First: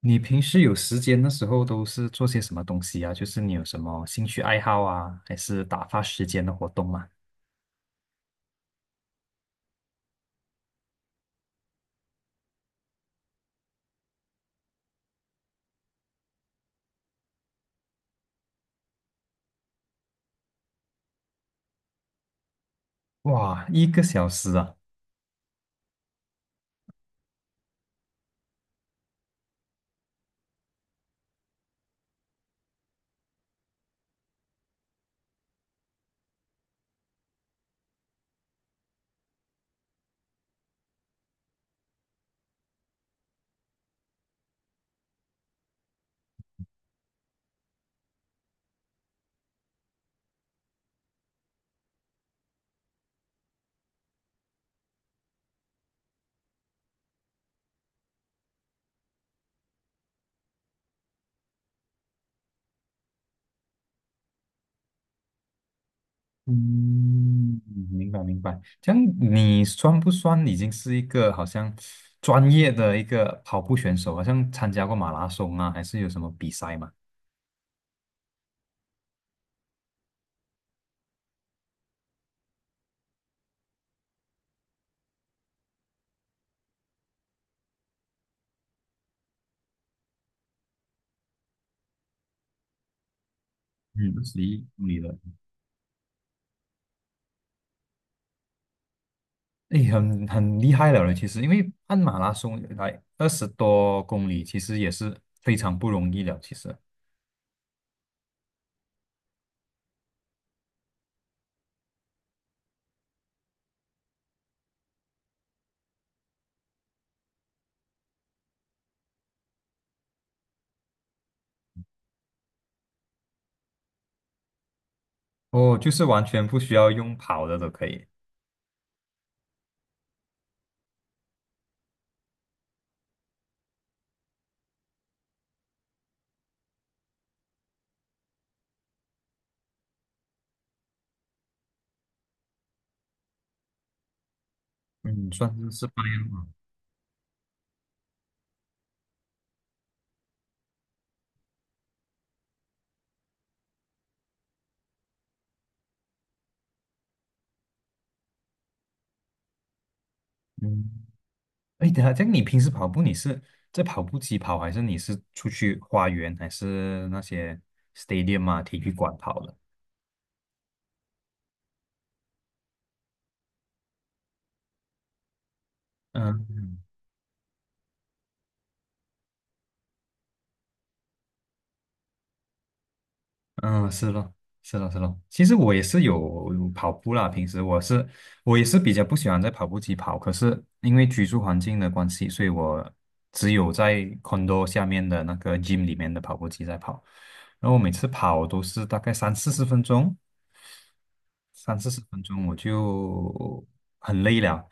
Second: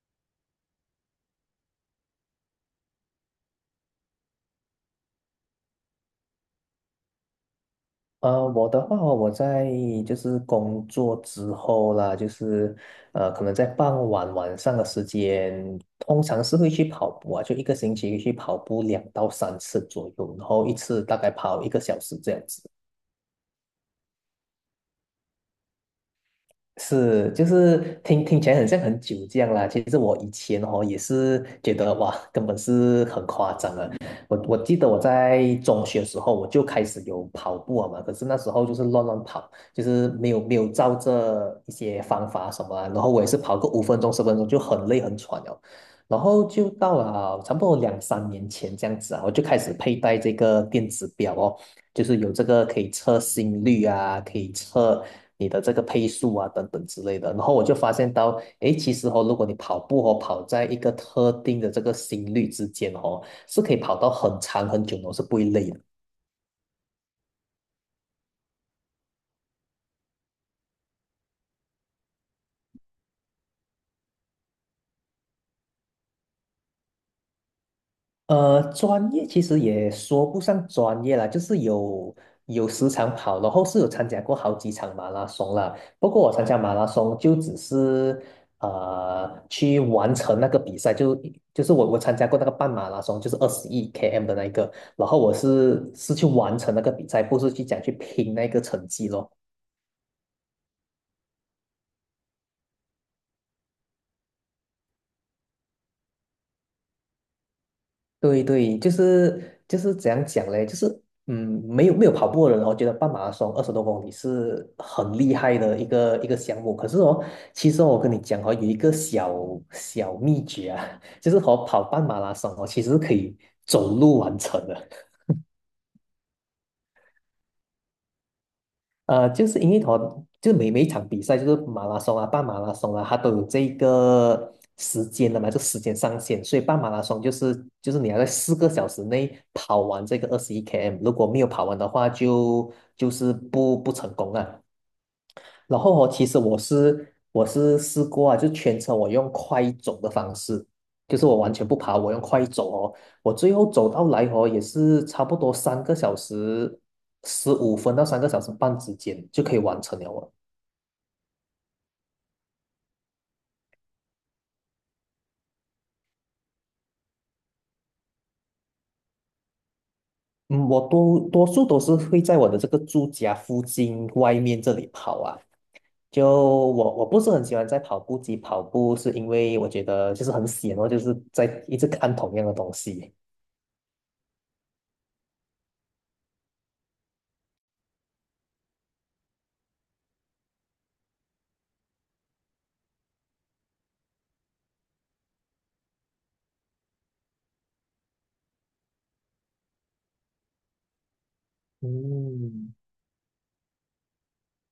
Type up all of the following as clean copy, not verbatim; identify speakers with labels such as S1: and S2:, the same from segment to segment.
S1: 你平时有时间的时候都是做些什么东西啊？就是你有什么兴趣爱好啊，还是打发时间的活动吗？
S2: 我的话哦我在就是工作之后啦，就是可能在傍晚晚上的时间，通常是会去跑步啊，就一个星期去跑步两到三次左右，然后一次大概跑一个小时这样子。
S1: 哇，一个小时啊！
S2: 是，就是听起来很像很久这样啦。其实我以前哦也是觉得哇，根本是很夸张的。我记得我在中学的时候我就开始有跑步了嘛，可是那时候就是乱乱跑，就是没有照着一些方法什么啊。然后我也是跑个5分钟10分钟就很累很喘了。然后就到了差不多两三年前这样子啊，我就开始佩戴这个电子表哦。就是有这个可以测心率啊，可以测你的这个配速啊，等等之类的。然后我就发现到，诶，其实哦，如果你跑步哦，跑在一个特定的这个心率之间哦，是可以跑到很长很久的哦，是不会累的。
S1: 嗯，明白明白。这样你算不算已经是一个好像专业的一个跑步选手？好像参加过马拉松啊，还是有什么比赛吗？
S2: 专业其实也说不上专业啦，就是有时常跑，然后是有参加过好几场马拉松啦。不过我参加马拉松就只是去完成那个比赛，就是我参加过那个半马拉松，就是二十一
S1: 嗯，二
S2: km 的
S1: 十
S2: 那一
S1: 一
S2: 个，
S1: 公里
S2: 然
S1: 的，
S2: 后我是去完成那个比赛，不是去讲去拼那个成绩咯。
S1: 诶，很厉害了嘞，其实因为按马拉松来20多公里，其实也是非常不容易了，其实。
S2: 对对，就是怎样讲嘞，就是嗯，没有跑步的人我觉得半马拉松20多公里是很厉害的一个项目。可是哦，其实哦我跟你讲哦，有一个小小秘诀啊，就是和跑半马拉松哦，其实是可以走路完成的。
S1: 哦，就是完全不需要用跑的都可以。
S2: 就是因为它就每一场比赛，就是马拉松啊、半马拉松啊，它都有这个时间的嘛，就时间上限。所以半马拉松就是你要在4个小时内跑完这个二十一 km，如果没有跑完的话就，就是不成功啊。
S1: 嗯，算是
S2: 然
S1: 是半
S2: 后哦，
S1: 样
S2: 其实
S1: 嘛。
S2: 我是试过啊，就全程我用快走的方式，就是我完全不爬，我用快走哦。我最后走到来哦，也是差不多3个小时15分到3个小时半之间就可以完成了哦。
S1: 嗯，哎，等一下，这样你平时跑步你是在跑步机跑，还是你是出去花园，还是那些 stadium 啊体育馆跑的？
S2: 嗯，我多数都是会在我的这个住家附近外面这里跑啊。就
S1: 嗯
S2: 我不是很喜欢在跑步机跑步，是因为我觉得就是很闲哦，就是在一直看同样的东西。
S1: 嗯，是咯，是咯，是咯。其实我也是有跑步啦，平时我也是比较不喜欢在跑步机跑，可是因为居住环境的关系，所以我只有在 condo 下面的那个 gym 里面的跑步机在跑。然后我每次跑都是大概三四十分钟，三四十分钟我
S2: 嗯，
S1: 就很累了。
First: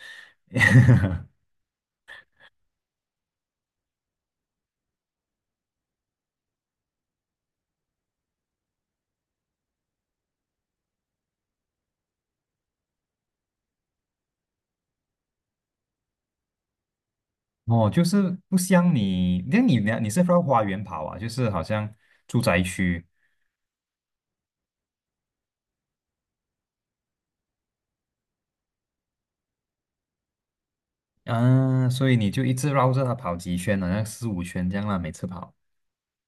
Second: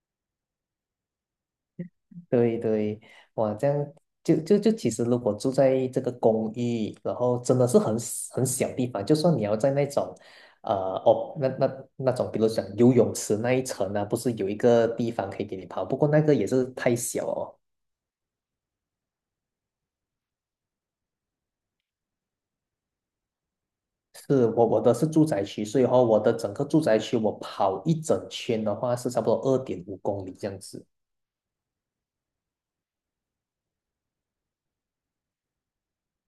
S2: 对对，哇，这样就其实如果住在这个公寓，然后真的是很 很小地方，就算你要在那种，呃，哦，那种，比如讲游泳池那一层呢、不是有一个地方可以给你跑，不过那个也是太小哦。
S1: 哦，就是不像你，那你呢？你是绕花园跑啊？就是好像住宅区。
S2: 是，我的是住宅区，所以话我的整个住宅区我跑一整圈的话是差不多2.5公里这样子。
S1: 啊，所以你就一直绕着它跑几圈，好像四五圈这样啦，每次跑。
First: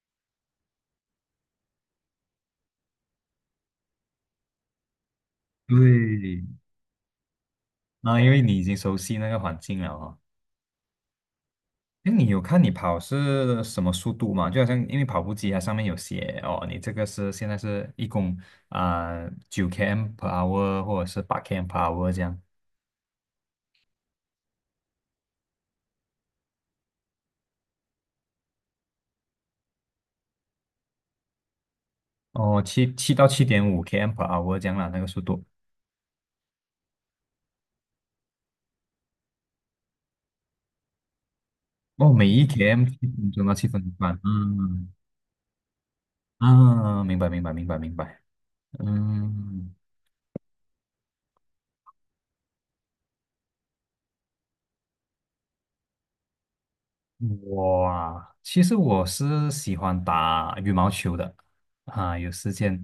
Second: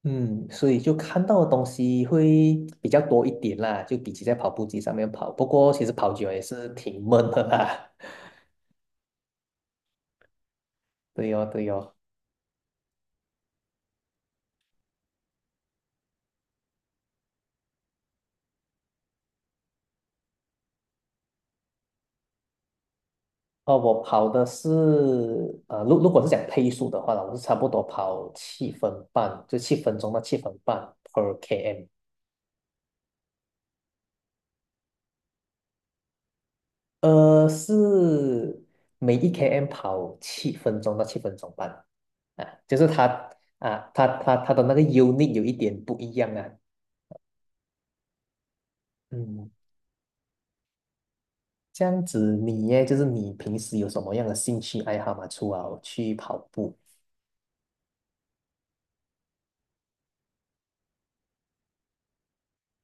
S2: 嗯，所以就看到的东西会比较多一点啦，就比起在跑步机上面跑。不过其实跑久了也
S1: 对，
S2: 是挺闷的啦。
S1: 啊，因为你已经熟悉那个环境了哦。
S2: 对哦，对哦。
S1: 哎，你有看你跑是什么速度吗？就好像因为跑步机它上面有写哦，你这个是现在是一共啊9 km per hour 或者是8 km per hour 这样。
S2: 哦，我跑的是，如果是讲配速的话呢，我是差不多跑七分半，就七分钟到七分半 per km。
S1: 哦，七到7.5 km per hour 这样啦，那个速度。
S2: 是每一 km 跑7分钟到7分钟半。
S1: 哦，每一
S2: 啊，就
S1: km
S2: 是
S1: 七
S2: 它
S1: 分钟到七分
S2: 啊，它
S1: 半。
S2: 它它的那个
S1: 嗯，
S2: unit 有一点不一样啊。
S1: 啊，明白明白明白明白。
S2: 嗯。
S1: 嗯。
S2: 这样子你耶，就是你平时有什么样的兴趣爱好吗？除了去跑步
S1: 我啊，其实我是喜欢打羽毛球的啊，有时间，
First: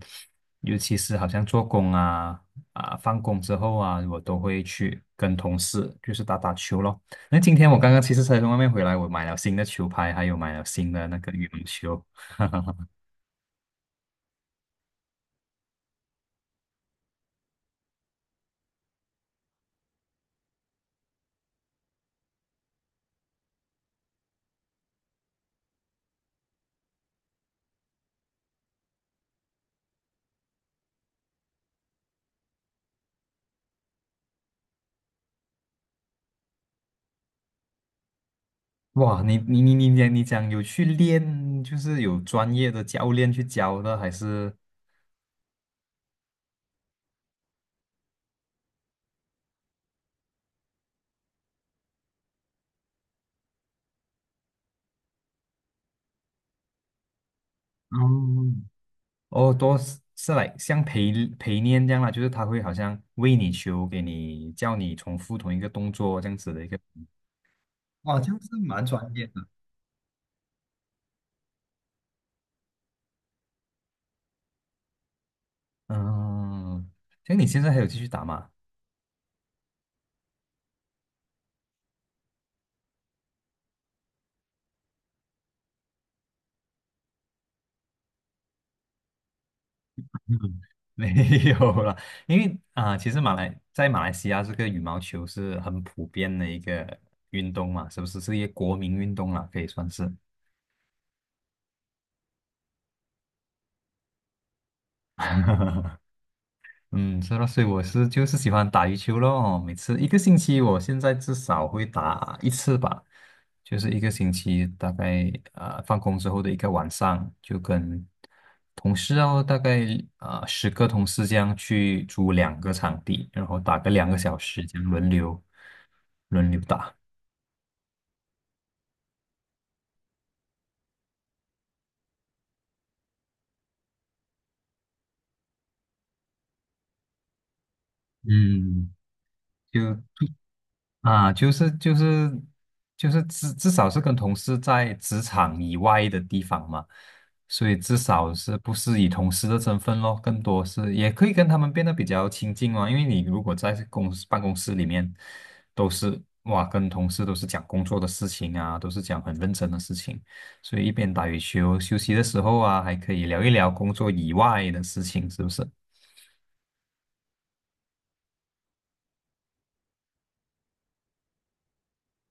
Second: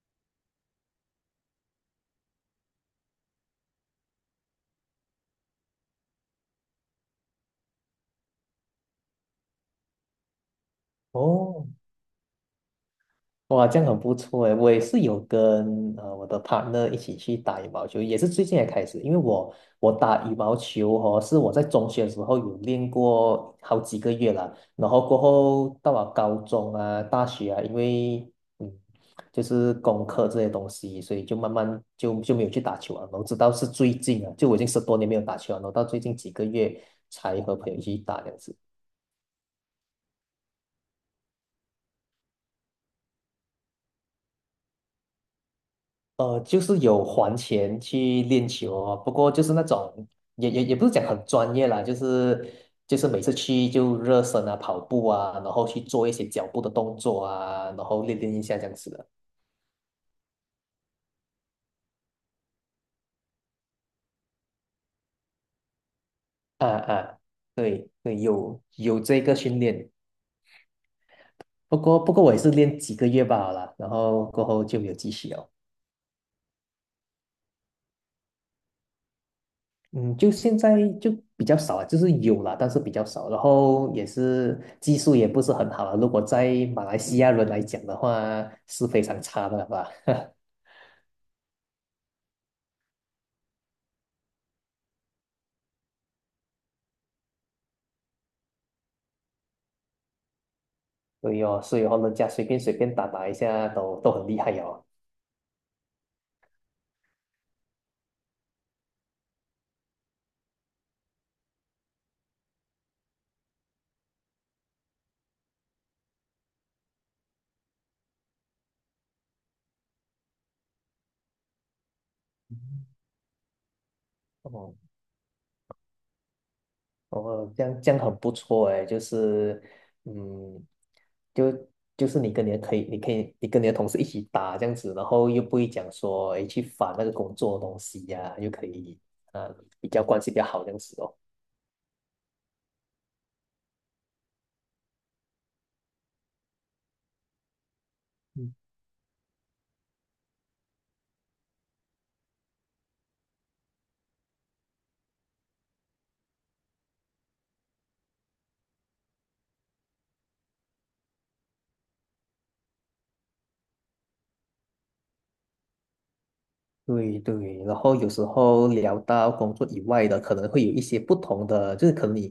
S1: 尤其是好像做工啊，放工之后啊，我都会去跟同事就是打打球咯。那今天我刚刚其实才从外面回来，我买了新的球拍，还有买了新的那个羽毛
S2: 哦，
S1: 球。
S2: 哇，这样很不错诶。我也是有跟我的 partner 一起去打羽毛球，也是最近才开始。因为我打羽毛球哦，是我在中学的时候有练过好几个月了，然后过后到了高中啊、大学啊，因为嗯就是功课这些东西，所以就慢慢就没有去打球啊。然后直到是最近啊，就我已经10多年没有打球了，然后到最近几个月才和朋友一起打这样子。
S1: 哇，你讲有去练，就是有专业的教练去教的，还是？
S2: 就是有还钱去练球哦，不过就是那种也不是讲很专业啦，就是每次去就热身啊、跑步啊，然后去做一些脚步的动作啊，然后练练一下
S1: 哦，
S2: 这样子的。
S1: 哦，多是来像陪练这样啦，就是他会好像为你球，给你叫你重复同一个动作这样子的一
S2: 啊
S1: 个。
S2: 啊，对对，
S1: 哇，这样是
S2: 有
S1: 蛮
S2: 有
S1: 专
S2: 这
S1: 业
S2: 个
S1: 的。
S2: 训练，不过我也是练几个月罢了啦，然后过后就没有继续哦。
S1: 嗯，像你现在还有继续打吗？
S2: 嗯，就现在就比较少啊，就是有啦，但是比较少。然后也是技术也不是很好啊，如果在马来西亚人来讲的话，是非常差的吧？
S1: 嗯 没有了，因为啊、其实在马来西亚这个羽毛球是很普遍的一个运动嘛，是不是是一个国民运动啦，可以算是。
S2: 所以哦人家随便随便打打一下都很厉害哦。
S1: 嗯，是咯，所以我是就是喜欢打羽球咯。哦每次一个星期，我现在至少会打一次吧，就是一个星期大概放工之后的一个晚上，就跟同事哦，大概10个同事这样去租两个场地，然后打个两个小时，
S2: 哦
S1: 这样轮流打。
S2: 哦，这样很不错哎，就是嗯，就就是你可以你跟你的同事一起打这样子，然后又不会讲说诶去烦那个工作的东西呀、又可
S1: 嗯，
S2: 以呃比较
S1: 就
S2: 关系比较好这样子哦。
S1: 啊，就是至少是跟同事在职场以外的地方嘛，所以至少是不是以同事的身份咯，更多是也可以跟他们变得比较亲近哦。因为你如果在公司办公室里面，都是哇跟同事都是讲工作的事情啊，都是讲很认真的事情，所以一边打羽球休息的时候啊，还可以聊一聊工作以外的事情，是不是？
S2: 对对，然后有时候聊到工作以外的，可能会有一些不同的，就是可能你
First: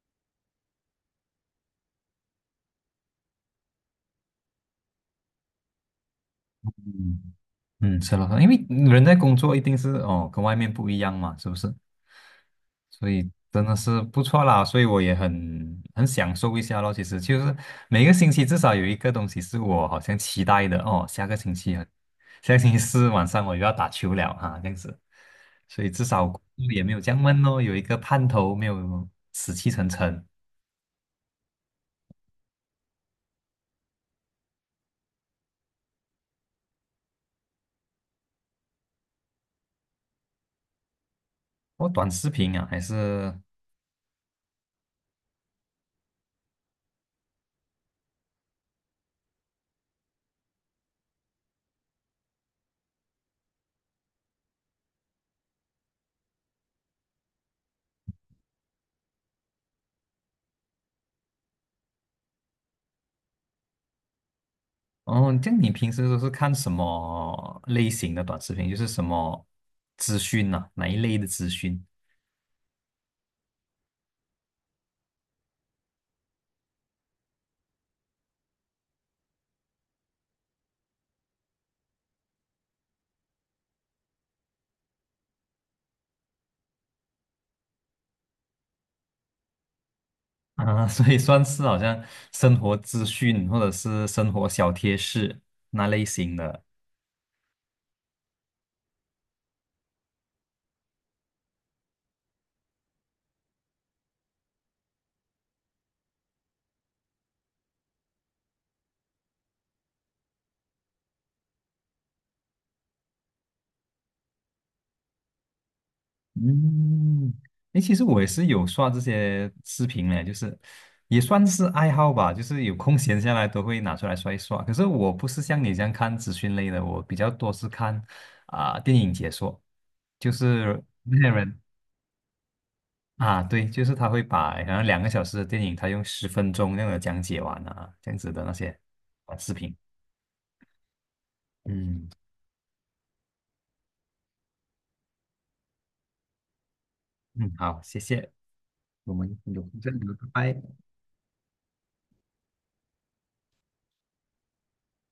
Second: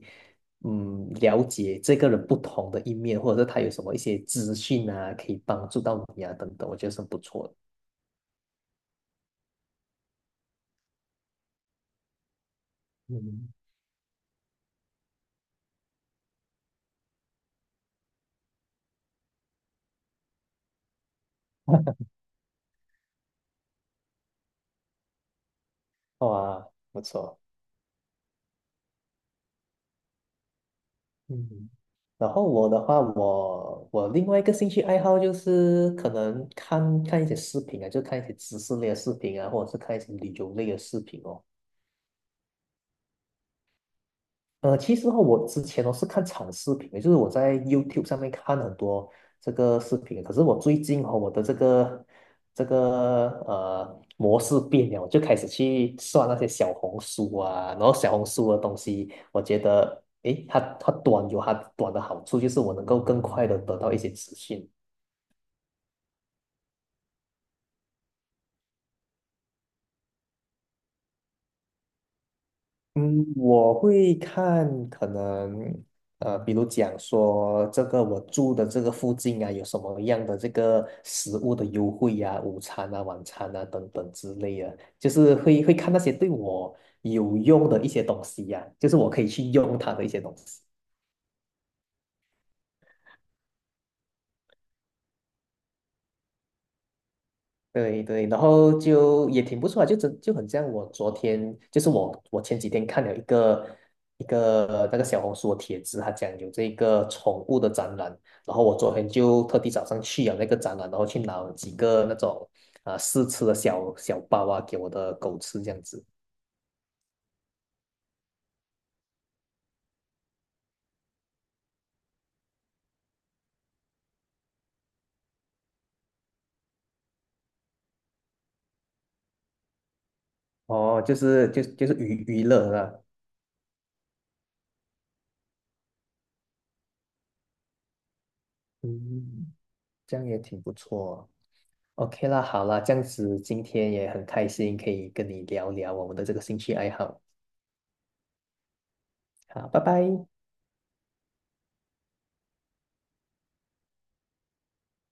S2: 了解这个人不同的一面，或者是他有什么一些资讯啊，可以帮助到你啊等等，我觉得是很不
S1: 嗯。
S2: 错的。
S1: 嗯，是了，因为人在工作一定是哦，跟外面不一样嘛，是不是？所以
S2: 嗯，
S1: 真的是不错啦，所以我也很享受一下咯。其实就是每个星期至少有一个东西是我好像期待的哦，下个星期啊，下个星期四晚上我又要打球了哈，这样子。所以至少工作
S2: 哇，
S1: 也没有
S2: 不
S1: 这样
S2: 错，
S1: 闷咯，有一个盼头，没有死气沉沉。
S2: 嗯，然后我的话，我另外一个兴趣爱好就是可能看看一些视频啊，就看一些知识类的视频啊，或者是看一些旅游类的视频哦。
S1: 我短视频啊，还是
S2: 其实哈，我之前哦是看长视频的，就是我在 YouTube 上面看很多这个视频，可是我最近哦，我的这个模式变了，我就开始去刷那些小红书啊，然后小红书的东西，我觉得诶，它短有它短的好处，就是我能够更快的得到一些资讯。
S1: 哦，这样你平时都是看什么类型的短视频？就是什么资讯呐、哪一类的资讯
S2: 嗯，我会看可能比如讲说这个我住的这个附近啊，有什么样的这个食物的优惠呀、午餐啊、晚餐啊等等之类的，就是会看那些对我有用的一些东西呀、就是我可以去用它的一些东西。
S1: 啊？所以算是好像生活资讯或者是生活小贴士那类型的。
S2: 对对，然后就也挺不错啊就真就很像我昨天，就是我前几天看了一个那个小红书的帖子，他讲有这个宠物的展览，然后我昨天就特地早上去了那个展览，然后去拿了几个那种啊、试吃的小小包啊给我的狗吃这样子，
S1: 嗯，诶，其实我也是有刷这些视频嘞，就是也算是爱好吧，就是有空闲下来都会拿出来刷一刷。可是我不是像你这样看资讯类的，我比较多是看啊、电影解说，就是
S2: 哦，就
S1: 那些
S2: 是
S1: 人。
S2: 就就是娱乐啦，
S1: 啊，对，就是他会把好像两个小时的电影，他用十分钟那样的讲解完啊，这样子的那些短视
S2: 嗯，
S1: 频。
S2: 这样也挺不错。
S1: 嗯
S2: OK 啦，好啦，这样子今天也很开心，可以跟你聊聊我们的这个兴趣爱好。
S1: 嗯，好，谢谢，我们有
S2: 好，
S1: 空
S2: 拜
S1: 再聊，
S2: 拜。
S1: 拜拜。